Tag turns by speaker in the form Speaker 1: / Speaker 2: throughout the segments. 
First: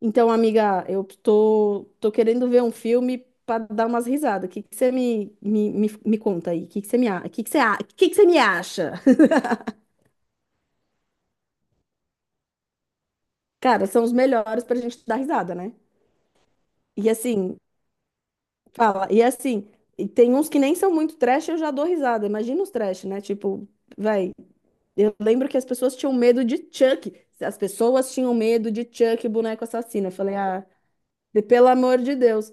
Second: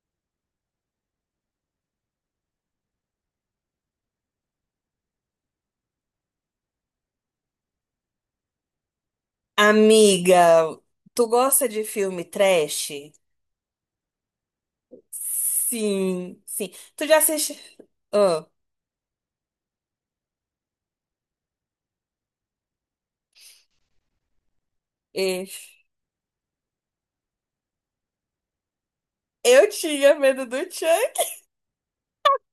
Speaker 1: Então, amiga, eu tô querendo ver um filme para dar umas risadas. O que que você me conta aí? O que que você me, a- o que que você, a- o que que você me acha?
Speaker 2: Amiga, tu gosta de filme trash?
Speaker 1: Cara, são os melhores pra gente dar risada, né?
Speaker 2: Sim, sim. Tu
Speaker 1: E
Speaker 2: já assiste?
Speaker 1: assim,
Speaker 2: Ah,
Speaker 1: fala, e assim, e tem uns que nem são muito trash, eu já dou risada. Imagina os trash, né? Tipo, vai, eu
Speaker 2: e-
Speaker 1: lembro que as pessoas tinham medo de Chuck. As pessoas tinham medo de Chuck, boneco
Speaker 2: eu
Speaker 1: assassino. Eu
Speaker 2: tinha
Speaker 1: falei,
Speaker 2: medo do
Speaker 1: ah, de
Speaker 2: Chuck.
Speaker 1: pelo amor de Deus.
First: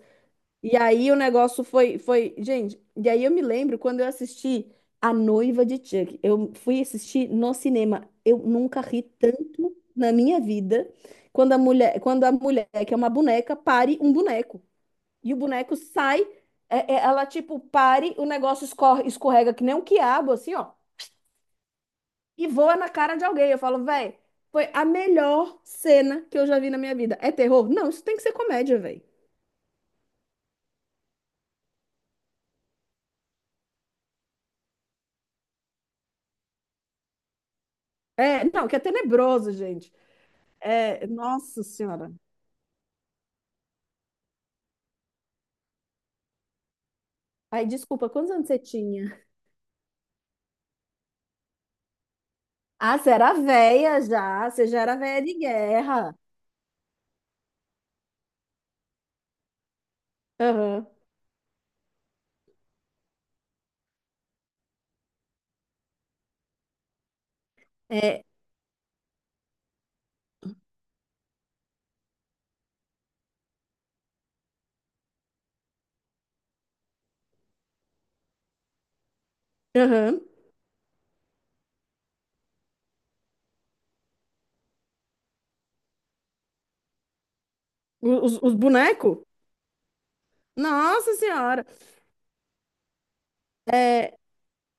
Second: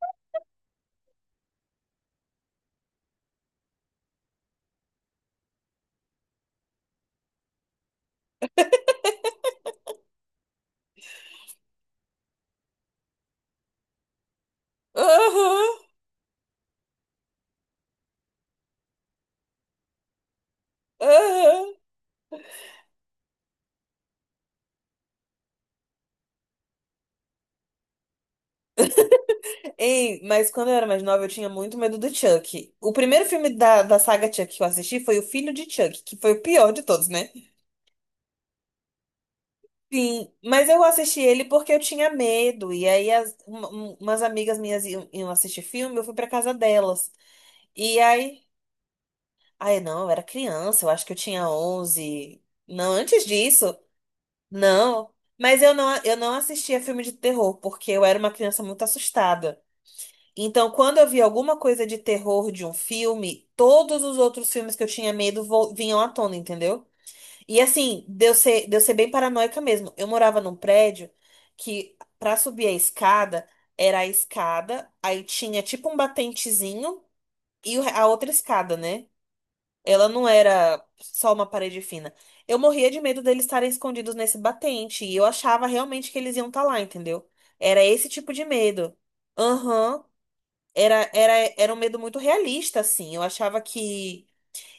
Speaker 1: E aí o negócio foi, gente, e aí eu me lembro quando eu assisti A Noiva de Chuck. Eu fui assistir no cinema. Eu nunca ri tanto na minha vida quando a mulher que é uma boneca pare um boneco. E o
Speaker 2: Aham,
Speaker 1: boneco sai, ela tipo pare, o negócio escorre, escorrega que nem um quiabo assim, ó,
Speaker 2: aham.
Speaker 1: e voa na cara de alguém. Eu falo, velho, foi a melhor cena que eu já vi na minha vida. É terror? Não, isso tem que ser comédia, velho.
Speaker 2: Ei, mas quando eu era mais nova, eu tinha muito medo do Chuck. O primeiro filme da saga Chuck que eu assisti foi O Filho de Chuck, que foi o pior de todos, né?
Speaker 1: É, não, que é tenebroso, gente.
Speaker 2: Sim, mas eu
Speaker 1: É,
Speaker 2: assisti ele
Speaker 1: nossa
Speaker 2: porque eu tinha
Speaker 1: senhora.
Speaker 2: medo. E aí, umas amigas minhas iam assistir filme, eu fui pra casa delas.
Speaker 1: Ai,
Speaker 2: E
Speaker 1: desculpa, quantos
Speaker 2: aí.
Speaker 1: anos você tinha?
Speaker 2: Ai, não, eu era criança, eu acho que eu tinha 11. Não,
Speaker 1: Ah, você
Speaker 2: antes
Speaker 1: era
Speaker 2: disso,
Speaker 1: velha já, você já era
Speaker 2: não.
Speaker 1: velha de
Speaker 2: Mas eu não,
Speaker 1: guerra.
Speaker 2: eu não assistia filme de terror, porque eu era uma criança muito assustada. Então,
Speaker 1: Aham.
Speaker 2: quando eu via alguma coisa de terror de um filme, todos os outros filmes que eu tinha medo vinham à tona, entendeu? E assim,
Speaker 1: É,
Speaker 2: deu ser bem paranoica mesmo. Eu morava num prédio que, pra subir a escada, era a escada, aí tinha tipo um batentezinho e a outra escada, né? Ela
Speaker 1: aham.
Speaker 2: não era só uma parede fina. Eu morria de medo deles estarem escondidos nesse batente. E eu achava realmente que eles iam estar lá, entendeu? Era esse tipo de
Speaker 1: Os
Speaker 2: medo.
Speaker 1: bonecos?
Speaker 2: Aham. Era,
Speaker 1: Nossa
Speaker 2: era,
Speaker 1: senhora.
Speaker 2: era um medo muito realista, assim. Eu achava que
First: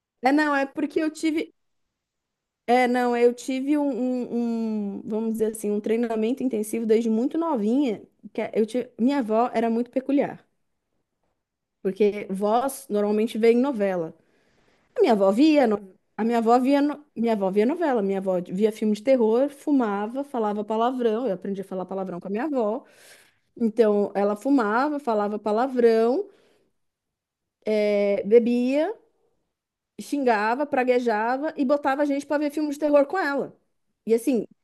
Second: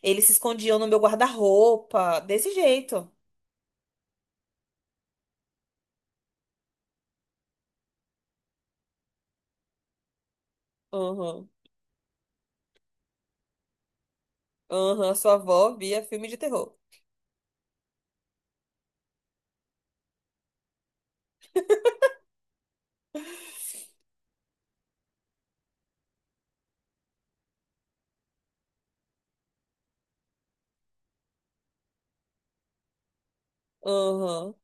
Speaker 2: eles se
Speaker 1: É, não, é
Speaker 2: escondiam no
Speaker 1: porque
Speaker 2: meu
Speaker 1: eu tive.
Speaker 2: guarda-roupa. Desse
Speaker 1: É,
Speaker 2: jeito.
Speaker 1: não, eu tive um, vamos dizer assim, um treinamento intensivo desde muito novinha. Que é, eu tive, minha avó era muito peculiar,
Speaker 2: Aham.
Speaker 1: porque vós normalmente vê em novela. A minha
Speaker 2: Aham.
Speaker 1: avó
Speaker 2: Sua
Speaker 1: via,
Speaker 2: avó via
Speaker 1: a
Speaker 2: filme de
Speaker 1: minha avó
Speaker 2: terror.
Speaker 1: via, minha avó via novela, minha avó via filme de terror, fumava, falava palavrão. Eu aprendi a falar palavrão com a minha avó. Então, ela fumava, falava palavrão, bebia, xingava, praguejava e botava a gente para ver filme de terror com ela. E assim,
Speaker 2: Aham.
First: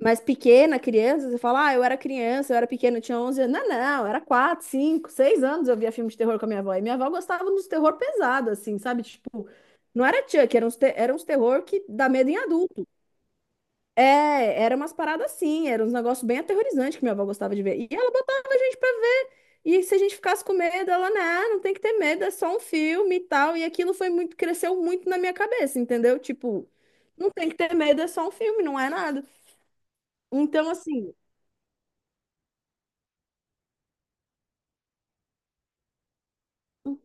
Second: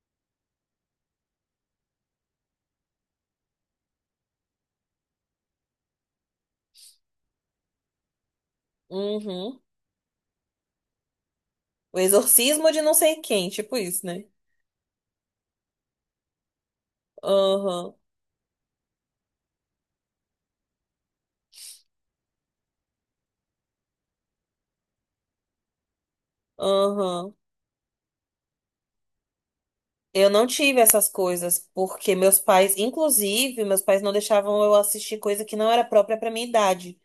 Speaker 1: mas pequena, criança, você fala, ah, eu era criança, eu era pequena, eu tinha 11 anos. Não, não, eu era 4 5 6 anos eu via filme de terror com a minha avó. E minha avó gostava dos terror pesado, assim, sabe? Tipo,
Speaker 2: Uhum.
Speaker 1: não era Chuck, era uns, era uns terror que
Speaker 2: O
Speaker 1: dá medo em
Speaker 2: exorcismo de
Speaker 1: adulto.
Speaker 2: não sei quem. Tipo isso, né?
Speaker 1: É, era umas paradas assim, era uns negócios bem aterrorizantes que minha avó gostava de ver. E
Speaker 2: Aham.
Speaker 1: ela botava a gente pra ver. E se a gente ficasse com medo, ela, não, não tem que ter medo, é só um filme e tal. E aquilo foi muito, cresceu muito na minha cabeça, entendeu? Tipo, não
Speaker 2: Aham.
Speaker 1: tem que ter medo, é só um filme, não é nada.
Speaker 2: Eu não
Speaker 1: Então,
Speaker 2: tive essas
Speaker 1: assim,
Speaker 2: coisas, porque meus pais, inclusive, meus pais não deixavam eu assistir coisa que não era própria para minha idade.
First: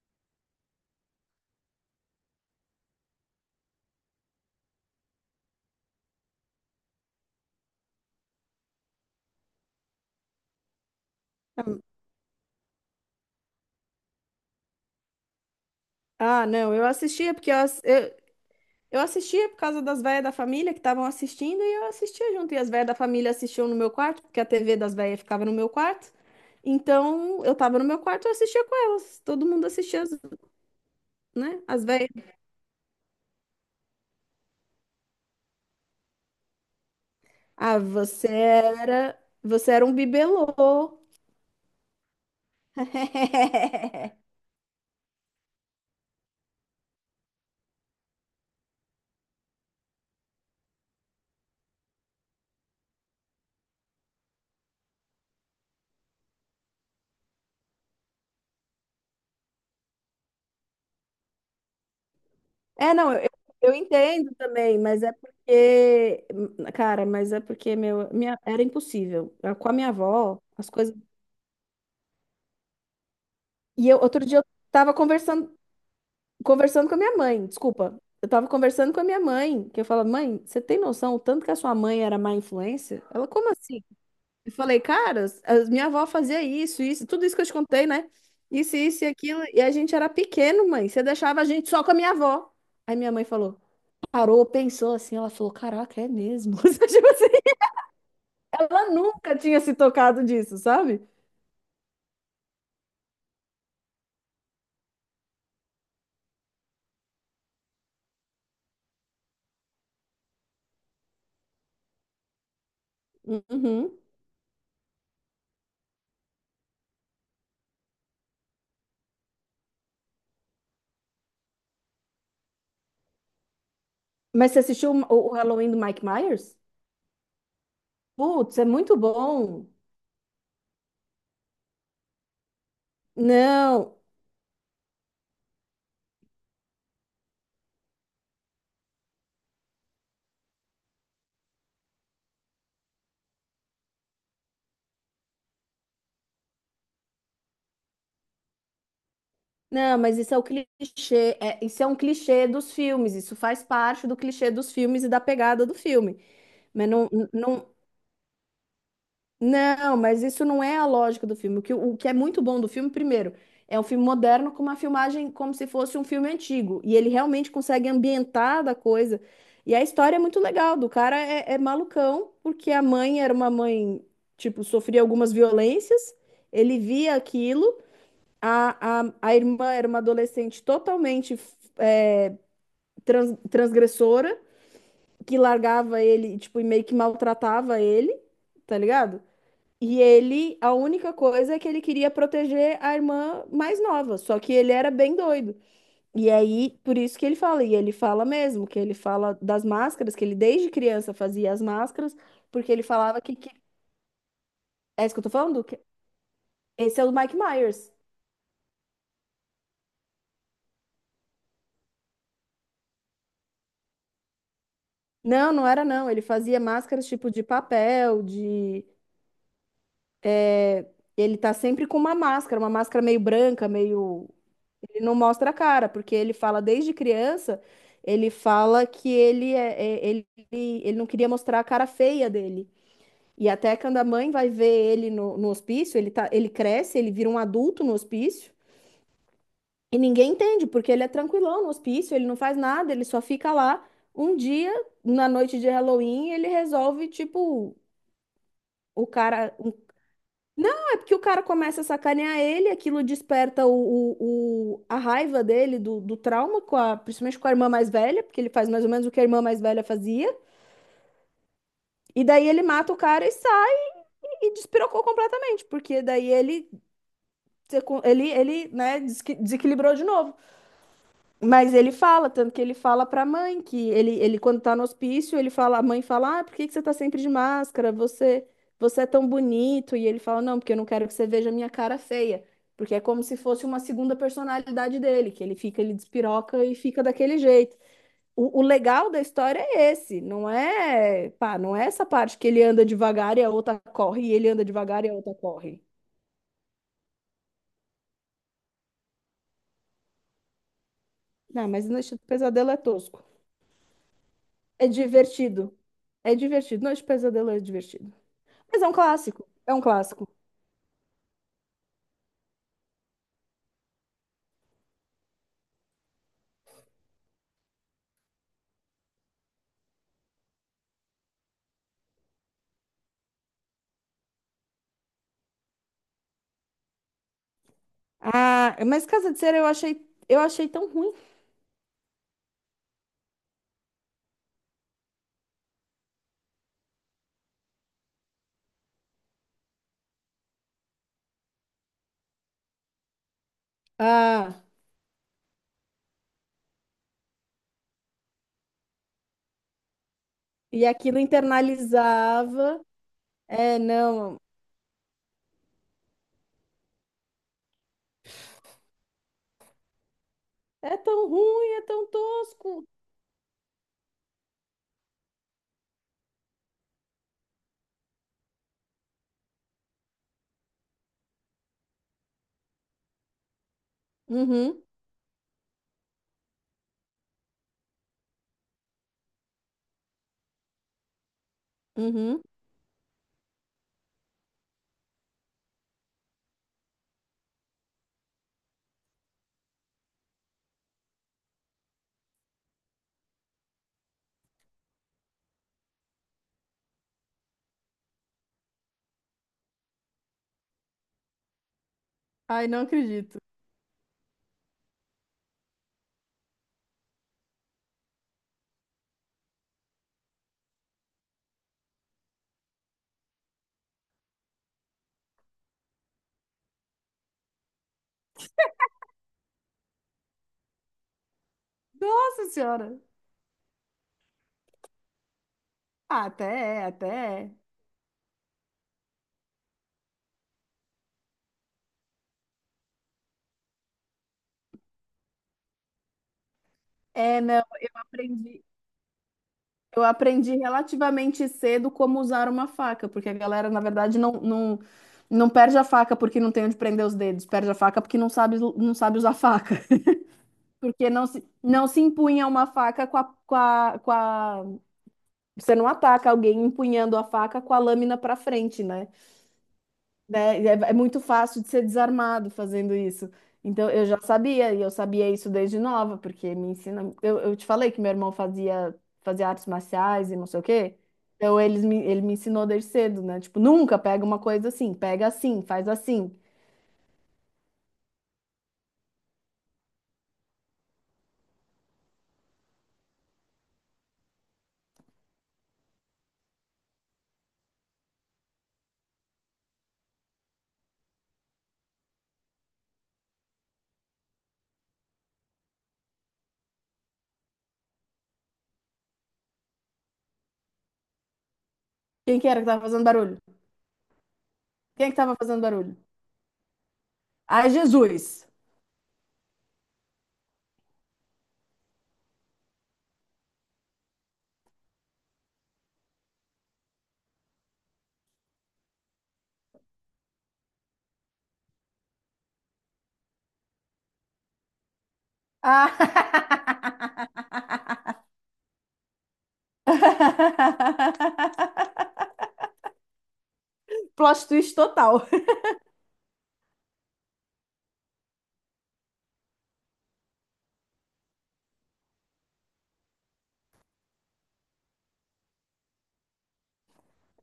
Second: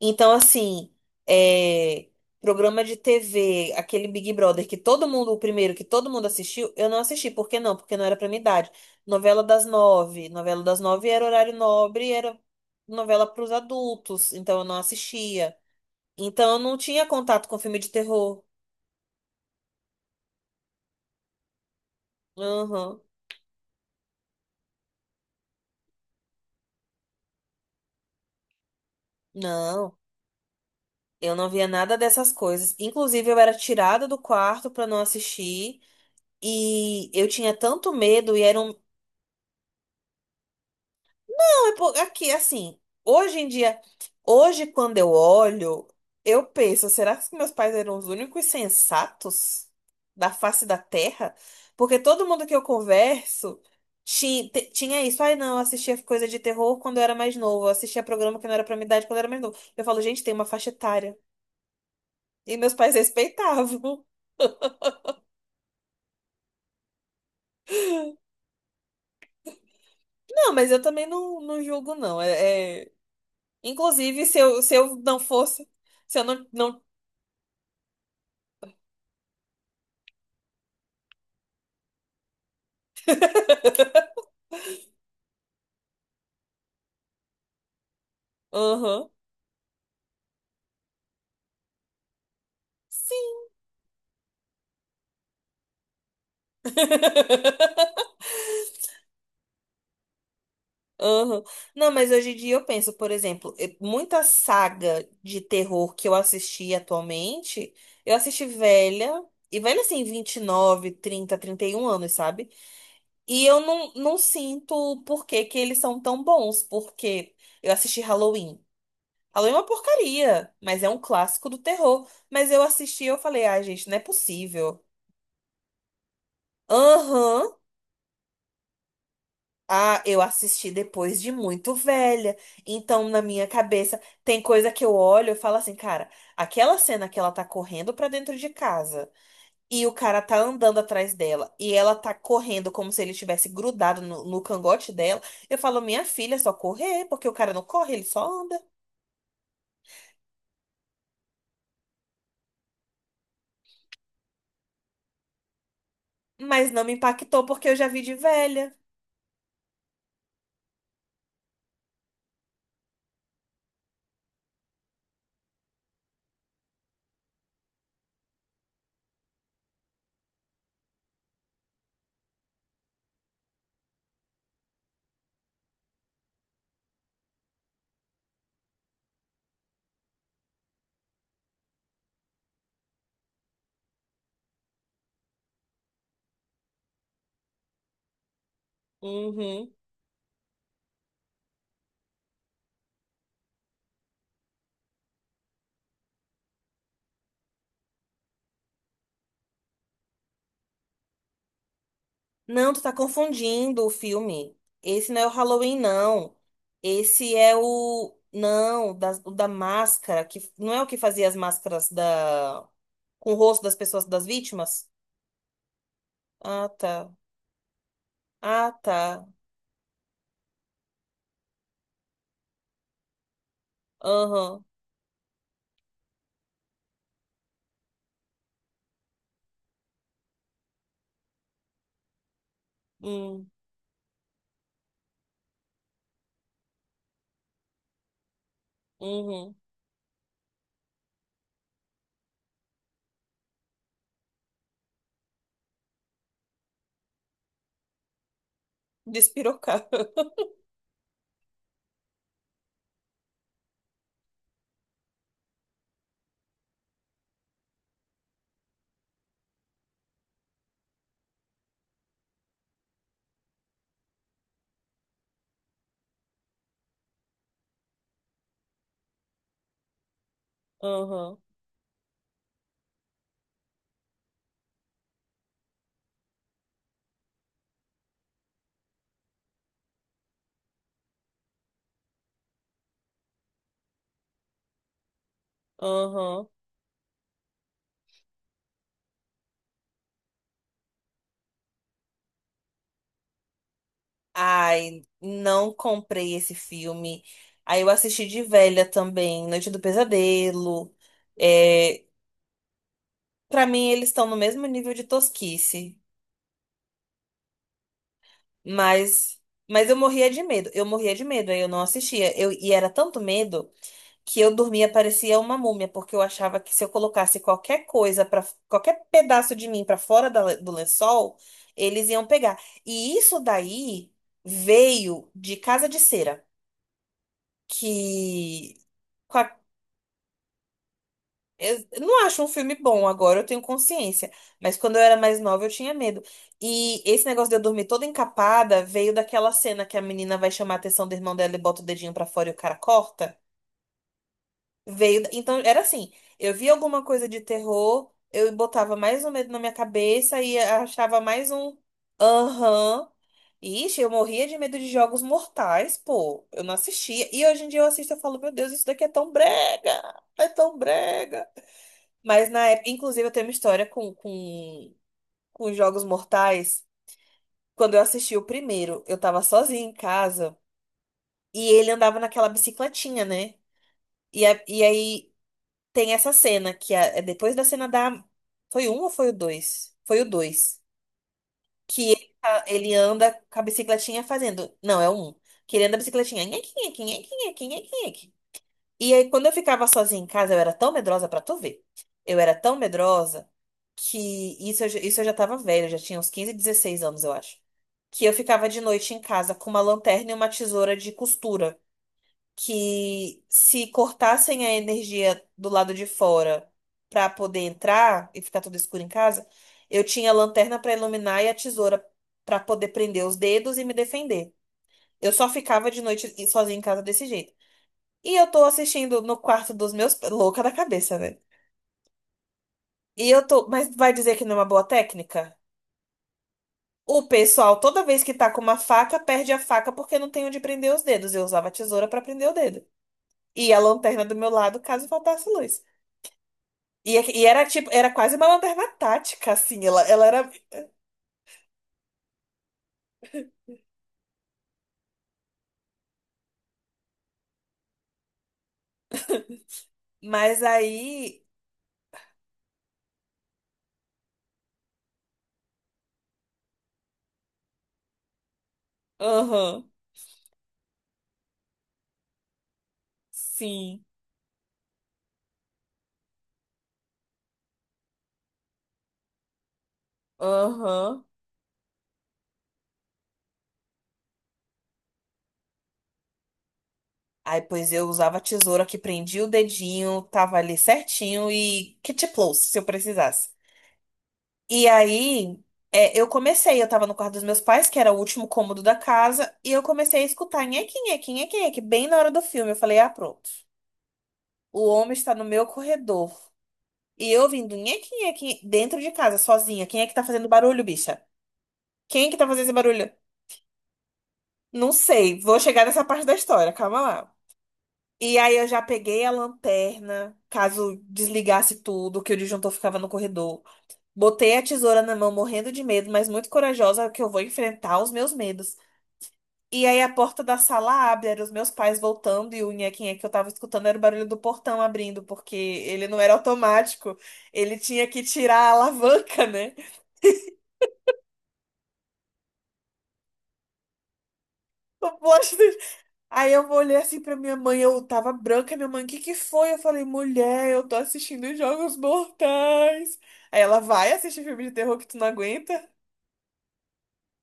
Speaker 2: Então, assim, é, programa de TV, aquele Big Brother que todo mundo, o primeiro que todo mundo assistiu, eu não assisti. Por que não? Porque não era pra minha idade. Novela das nove. Novela das nove era horário nobre, era novela pros adultos, então eu não assistia.
Speaker 1: ah,
Speaker 2: Então, eu
Speaker 1: não,
Speaker 2: não
Speaker 1: eu
Speaker 2: tinha
Speaker 1: assistia
Speaker 2: contato
Speaker 1: porque
Speaker 2: com filme de terror.
Speaker 1: eu assistia por causa das velhas da família que estavam assistindo e eu assistia junto. E as velhas da
Speaker 2: Aham.
Speaker 1: família assistiam no meu quarto, porque a TV das velhas ficava no meu quarto. Então, eu tava no meu quarto e eu assistia com elas. Todo mundo
Speaker 2: Não.
Speaker 1: assistia
Speaker 2: Eu não
Speaker 1: né?
Speaker 2: via
Speaker 1: As
Speaker 2: nada
Speaker 1: velhas.
Speaker 2: dessas coisas. Inclusive, eu era tirada do quarto pra não assistir. E eu tinha
Speaker 1: Ah,
Speaker 2: tanto
Speaker 1: você
Speaker 2: medo e era um.
Speaker 1: era. Você era um bibelô.
Speaker 2: Não, aqui, assim. Hoje em dia, hoje quando eu olho, eu penso, será que meus pais eram os únicos sensatos da face da Terra? Porque todo mundo que eu converso tinha isso. Ai, não, eu assistia coisa de terror quando eu era mais novo. Eu assistia programa que não era pra minha idade quando eu era mais novo. Eu falo, gente, tem uma faixa etária. E meus
Speaker 1: É,
Speaker 2: pais
Speaker 1: não, eu
Speaker 2: respeitavam.
Speaker 1: entendo também, mas é porque. Cara, mas é porque era impossível. Com a minha avó,
Speaker 2: Não,
Speaker 1: as
Speaker 2: mas eu
Speaker 1: coisas.
Speaker 2: também não julgo, não.
Speaker 1: E eu, outro
Speaker 2: Inclusive, se
Speaker 1: dia eu
Speaker 2: eu, se
Speaker 1: tava
Speaker 2: eu não
Speaker 1: conversando,
Speaker 2: fosse. Se eu não. Não...
Speaker 1: conversando com a minha mãe, desculpa. Eu tava conversando com a minha mãe, que eu falo, mãe, você tem noção o tanto que a sua mãe era má influência? Ela, como assim? E falei, cara, minha avó fazia isso, isso, tudo isso que eu te contei, né? Isso e
Speaker 2: Aham.
Speaker 1: aquilo. E a gente era pequeno, mãe. Você deixava a gente só com a minha avó. Aí minha mãe
Speaker 2: Sim.
Speaker 1: falou, parou, pensou assim. Ela falou, caraca, é mesmo. Tipo assim, ela nunca tinha se tocado disso, sabe?
Speaker 2: Aham. Não, mas hoje em dia eu penso, por exemplo, muita saga de terror que eu assisti atualmente, eu assisti velha, e velha assim, 29, 30, 31 anos, sabe? E eu
Speaker 1: Uhum.
Speaker 2: não, não sinto por que que eles são tão bons, porque eu assisti Halloween. Halloween é uma porcaria, mas é um clássico do terror. Mas eu assisti e eu falei, ah, gente, não é
Speaker 1: Mas você
Speaker 2: possível.
Speaker 1: assistiu o Halloween do Mike Myers?
Speaker 2: Aham.
Speaker 1: Putz, é muito bom.
Speaker 2: Ah, eu assisti depois de muito velha. Então, na minha
Speaker 1: Não,
Speaker 2: cabeça, tem coisa que eu olho e falo assim, cara, aquela cena que ela tá correndo pra dentro de casa e o cara tá andando atrás dela e ela tá correndo como se ele tivesse grudado no cangote dela, eu falo, minha filha, é só correr, porque o cara não corre, ele só anda.
Speaker 1: não, mas isso é o clichê. Isso é um clichê dos filmes. Isso faz parte do clichê dos filmes e da pegada do filme.
Speaker 2: Mas não
Speaker 1: Mas
Speaker 2: me
Speaker 1: não,
Speaker 2: impactou
Speaker 1: não,
Speaker 2: porque eu já vi de velha.
Speaker 1: Não, mas isso não é a lógica do filme. O que é muito bom do filme, primeiro, é um filme moderno com uma filmagem como se fosse um filme antigo. E ele realmente consegue ambientar da coisa. E a história é muito legal, do cara é, é malucão, porque a mãe era uma mãe, tipo, sofria algumas violências, ele via aquilo, a irmã era uma adolescente totalmente transgressora, que largava ele, tipo, e meio que maltratava ele, tá ligado?
Speaker 2: Uhum.
Speaker 1: E ele, a única coisa é que ele queria proteger a irmã mais nova, só que ele era bem doido. E aí, por isso que ele fala, e ele fala mesmo, que ele fala das máscaras, que ele desde criança fazia as máscaras, porque
Speaker 2: Não, tu
Speaker 1: ele
Speaker 2: tá
Speaker 1: falava que...
Speaker 2: confundindo o filme.
Speaker 1: É
Speaker 2: Esse
Speaker 1: isso que
Speaker 2: não
Speaker 1: eu
Speaker 2: é o
Speaker 1: tô falando?
Speaker 2: Halloween, não.
Speaker 1: Esse é o
Speaker 2: Esse
Speaker 1: Mike
Speaker 2: é
Speaker 1: Myers.
Speaker 2: o. Não, o da máscara, que não é o que fazia as máscaras da... com o rosto das pessoas, das vítimas?
Speaker 1: Não, não era não, ele fazia
Speaker 2: Ah,
Speaker 1: máscaras
Speaker 2: tá.
Speaker 1: tipo de papel,
Speaker 2: Ah,
Speaker 1: de...
Speaker 2: tá.
Speaker 1: é, Ele tá sempre com uma máscara meio branca, meio...
Speaker 2: Aham.
Speaker 1: Ele não mostra a cara, porque ele fala desde criança, ele fala que ele, é, é- ele não queria mostrar a cara feia dele. E
Speaker 2: Hum,
Speaker 1: até quando a mãe vai ver ele no, no hospício, ele tá, ele cresce, ele vira um adulto no hospício,
Speaker 2: uhum.
Speaker 1: e ninguém entende, porque ele é tranquilão no hospício, ele não faz nada, ele só fica lá. Um dia, na noite de Halloween, ele resolve, tipo, o cara, um...
Speaker 2: Despirocar.
Speaker 1: Não, é porque o cara começa a sacanear ele, aquilo desperta a raiva dele, do, do trauma, principalmente com a irmã mais velha, porque ele faz mais ou menos o que a irmã mais velha fazia. E daí ele mata o cara e sai e despirocou completamente, porque daí ele, né, desequilibrou de novo.
Speaker 2: Aham.
Speaker 1: Mas ele fala, tanto que ele fala pra mãe que ele quando tá no hospício, ele fala, a mãe fala: "Ah, por que que você tá sempre de máscara? Você é tão bonito". E ele fala: "Não, porque eu não quero que você veja a minha cara feia". Porque é como se fosse uma segunda personalidade dele, que ele fica, ele
Speaker 2: Aham.
Speaker 1: despiroca e fica daquele jeito. O legal da história é esse, não é, pá, não é essa parte que ele anda devagar e a outra corre, e ele anda
Speaker 2: Ai,
Speaker 1: devagar e a outra
Speaker 2: não
Speaker 1: corre.
Speaker 2: comprei esse filme. Aí eu assisti de velha também, Noite do Pesadelo.
Speaker 1: Não, mas
Speaker 2: É,
Speaker 1: Noite do Pesadelo é tosco.
Speaker 2: pra mim, eles estão no mesmo
Speaker 1: É
Speaker 2: nível de
Speaker 1: divertido.
Speaker 2: tosquice,
Speaker 1: É divertido. Noite do Pesadelo é divertido. Mas é um
Speaker 2: mas
Speaker 1: clássico. É um
Speaker 2: mas eu
Speaker 1: clássico.
Speaker 2: morria de medo. Eu morria de medo, aí eu não assistia. Eu e era tanto medo que eu dormia parecia uma múmia, porque eu achava que se eu colocasse qualquer coisa para qualquer pedaço de mim pra fora do lençol, eles iam pegar. E isso daí veio de Casa de Cera, que
Speaker 1: Ah, mas Casa
Speaker 2: com
Speaker 1: de Cera
Speaker 2: a...
Speaker 1: eu achei tão ruim.
Speaker 2: Eu não acho um filme bom agora, eu tenho consciência. Mas quando eu era mais nova, eu tinha medo. E esse negócio de eu dormir toda encapada veio daquela cena que a menina vai chamar a atenção do irmão dela e bota o dedinho pra fora e o cara corta.
Speaker 1: Ah,
Speaker 2: Veio. Então, era assim: eu via alguma coisa de terror, eu botava mais um medo na minha cabeça e
Speaker 1: e aquilo
Speaker 2: achava mais um
Speaker 1: internalizava.
Speaker 2: aham.
Speaker 1: É,
Speaker 2: Ixi, eu
Speaker 1: não.
Speaker 2: morria de medo de jogos mortais, pô. Eu não assistia. E hoje em dia eu assisto e falo: meu Deus, isso daqui é tão brega! É tão
Speaker 1: É tão
Speaker 2: brega!
Speaker 1: ruim, é tão
Speaker 2: Mas na
Speaker 1: tosco.
Speaker 2: época, inclusive, eu tenho uma história com os Jogos Mortais. Quando eu assisti o primeiro, eu tava sozinha em casa e ele andava naquela bicicletinha, né? E, a-
Speaker 1: Uhum,
Speaker 2: e aí tem essa cena é depois da cena da. Foi um ou foi o dois? Foi o dois. Que ele,
Speaker 1: uhum.
Speaker 2: ele anda com a bicicletinha fazendo. Não, é o um. Que ele anda a bicicletinha. Nhequinha, nhequinha, nhequinha, nhequinha, nhequinha. E aí, quando eu ficava sozinha em casa, eu era tão medrosa pra tu ver. Eu era tão medrosa que isso eu, isso eu já tava velha, eu já tinha uns 15, 16 anos, eu acho. Que eu ficava de noite em casa com uma lanterna e uma tesoura de costura.
Speaker 1: Ai, não acredito.
Speaker 2: Que se cortassem a energia do lado de fora pra poder entrar e ficar tudo escuro em casa, eu tinha a lanterna pra iluminar e a tesoura pra poder prender os dedos e me defender. Eu só ficava de noite sozinha em casa desse jeito. E eu tô assistindo no quarto dos meus. Louca da cabeça, velho.
Speaker 1: Nossa senhora.
Speaker 2: E eu tô. Mas vai dizer que não é uma boa técnica?
Speaker 1: Ah, até é,
Speaker 2: O
Speaker 1: até
Speaker 2: pessoal, toda vez que tá com uma faca, perde a faca porque não tem onde prender os dedos. Eu usava a tesoura pra prender o dedo. E a lanterna do meu lado, caso faltasse luz.
Speaker 1: é. É,
Speaker 2: E
Speaker 1: não,
Speaker 2: era
Speaker 1: eu
Speaker 2: tipo, era quase uma
Speaker 1: aprendi,
Speaker 2: lanterna tática, assim. Ela,
Speaker 1: eu
Speaker 2: ela era.
Speaker 1: aprendi relativamente cedo como usar uma faca, porque a galera, na verdade, não perde a faca porque não tem onde prender os dedos, perde a faca porque não sabe, não sabe usar faca.
Speaker 2: Mas
Speaker 1: Porque
Speaker 2: aí.
Speaker 1: não se empunha uma faca Você não ataca alguém empunhando a faca com a lâmina para frente, né?
Speaker 2: Aham.
Speaker 1: Né? É, é muito fácil de ser desarmado fazendo isso. Então,
Speaker 2: Sim.
Speaker 1: eu já sabia, e eu sabia isso desde nova, porque me ensina. Eu te falei que meu irmão fazia artes marciais e não sei o quê.
Speaker 2: Aham.
Speaker 1: Então, ele me ensinou desde cedo, né? Tipo, nunca pega uma coisa assim, pega assim, faz assim.
Speaker 2: Aí, pois eu usava a tesoura que prendia o dedinho, tava ali certinho e kit close, se eu precisasse. E aí, eu comecei, eu tava no quarto dos meus pais, que era o último cômodo da casa, e eu comecei a escutar nheque, nheque, nheque, nheque, bem na hora do filme. Eu falei, ah, pronto. O homem está no meu corredor. E eu ouvindo nheque, nheque, dentro de casa, sozinha. Quem é que tá fazendo barulho, bicha? Quem é que
Speaker 1: Quem
Speaker 2: tá
Speaker 1: que era
Speaker 2: fazendo
Speaker 1: que
Speaker 2: esse
Speaker 1: tava fazendo
Speaker 2: barulho?
Speaker 1: barulho?
Speaker 2: Não
Speaker 1: Quem é que tava
Speaker 2: sei, vou
Speaker 1: fazendo
Speaker 2: chegar
Speaker 1: barulho?
Speaker 2: nessa parte da história, calma lá.
Speaker 1: Ai,
Speaker 2: E
Speaker 1: Jesus!
Speaker 2: aí eu já peguei a lanterna, caso desligasse tudo, que o disjuntor ficava no corredor. Botei a tesoura na mão, morrendo de medo, mas muito corajosa que eu vou enfrentar os meus medos. E aí a porta da sala abre, eram os meus pais voltando e o nhequinha que eu tava escutando era o barulho do portão abrindo, porque ele não era automático,
Speaker 1: Ah!
Speaker 2: ele tinha que tirar a alavanca, né?
Speaker 1: Plot twist
Speaker 2: O
Speaker 1: total.
Speaker 2: plot twist. Aí eu olhei assim pra minha mãe, eu tava branca, minha mãe, o que que foi? Eu falei, mulher, eu tô assistindo Jogos Mortais. Aí ela vai assistir filme de terror que tu não aguenta?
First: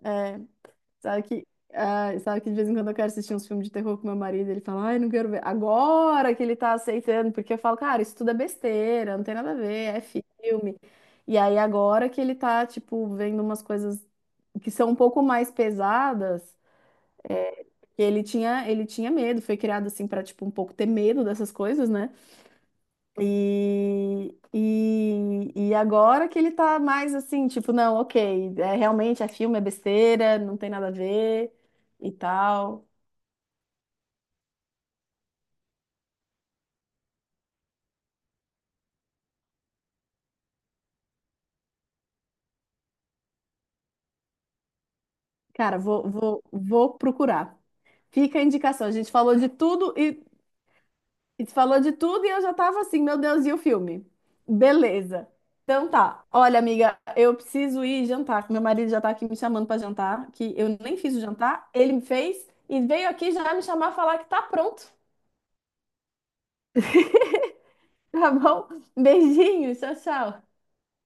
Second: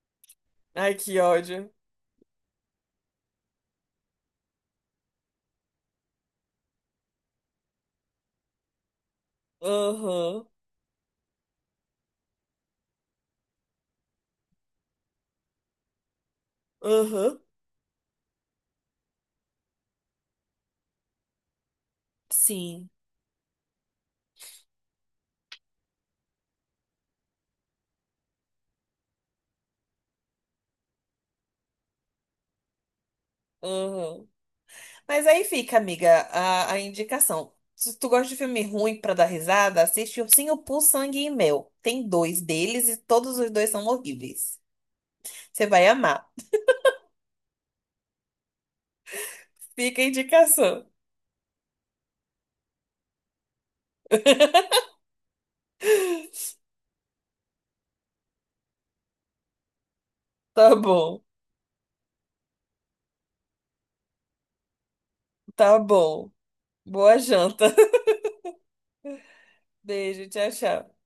Speaker 1: É,
Speaker 2: Ai, que
Speaker 1: sabe que,
Speaker 2: ódio.
Speaker 1: ah, sabe que de vez em quando eu quero assistir uns filmes de terror com meu marido, ele fala, ai, não quero ver. Agora que ele tá aceitando, porque eu falo, cara, isso tudo é besteira, não tem nada a ver, é
Speaker 2: Aham,
Speaker 1: filme. E aí agora que ele tá, tipo, vendo umas coisas que são um pouco mais pesadas,
Speaker 2: aham,
Speaker 1: é, ele tinha medo, foi criado assim pra, tipo, um pouco ter medo dessas coisas, né?
Speaker 2: sim.
Speaker 1: E, e agora que ele tá mais assim, tipo, não, ok, é, realmente é filme, é besteira, não tem nada a ver e tal.
Speaker 2: Uhum. Mas aí fica, amiga, a indicação. Se tu gosta de filme ruim pra dar risada, assiste Ursinho Pooh, Sangue e Mel. Tem dois deles e todos os dois são horríveis. Você
Speaker 1: Cara,
Speaker 2: vai amar.
Speaker 1: vou procurar. Fica a indicação. A gente falou de tudo
Speaker 2: Fica a
Speaker 1: e,
Speaker 2: indicação.
Speaker 1: e falou de tudo e eu já tava assim, meu Deus, e o filme? Beleza. Então tá. Olha, amiga, eu preciso ir jantar, que meu marido já tá aqui me chamando pra jantar, que eu
Speaker 2: Tá
Speaker 1: nem fiz o
Speaker 2: bom,
Speaker 1: jantar, ele me fez e veio aqui já me chamar falar que tá pronto.
Speaker 2: tá bom. Boa janta.
Speaker 1: Tá bom? Beijinho, tchau,
Speaker 2: Beijo,
Speaker 1: tchau.
Speaker 2: tchau, tchau.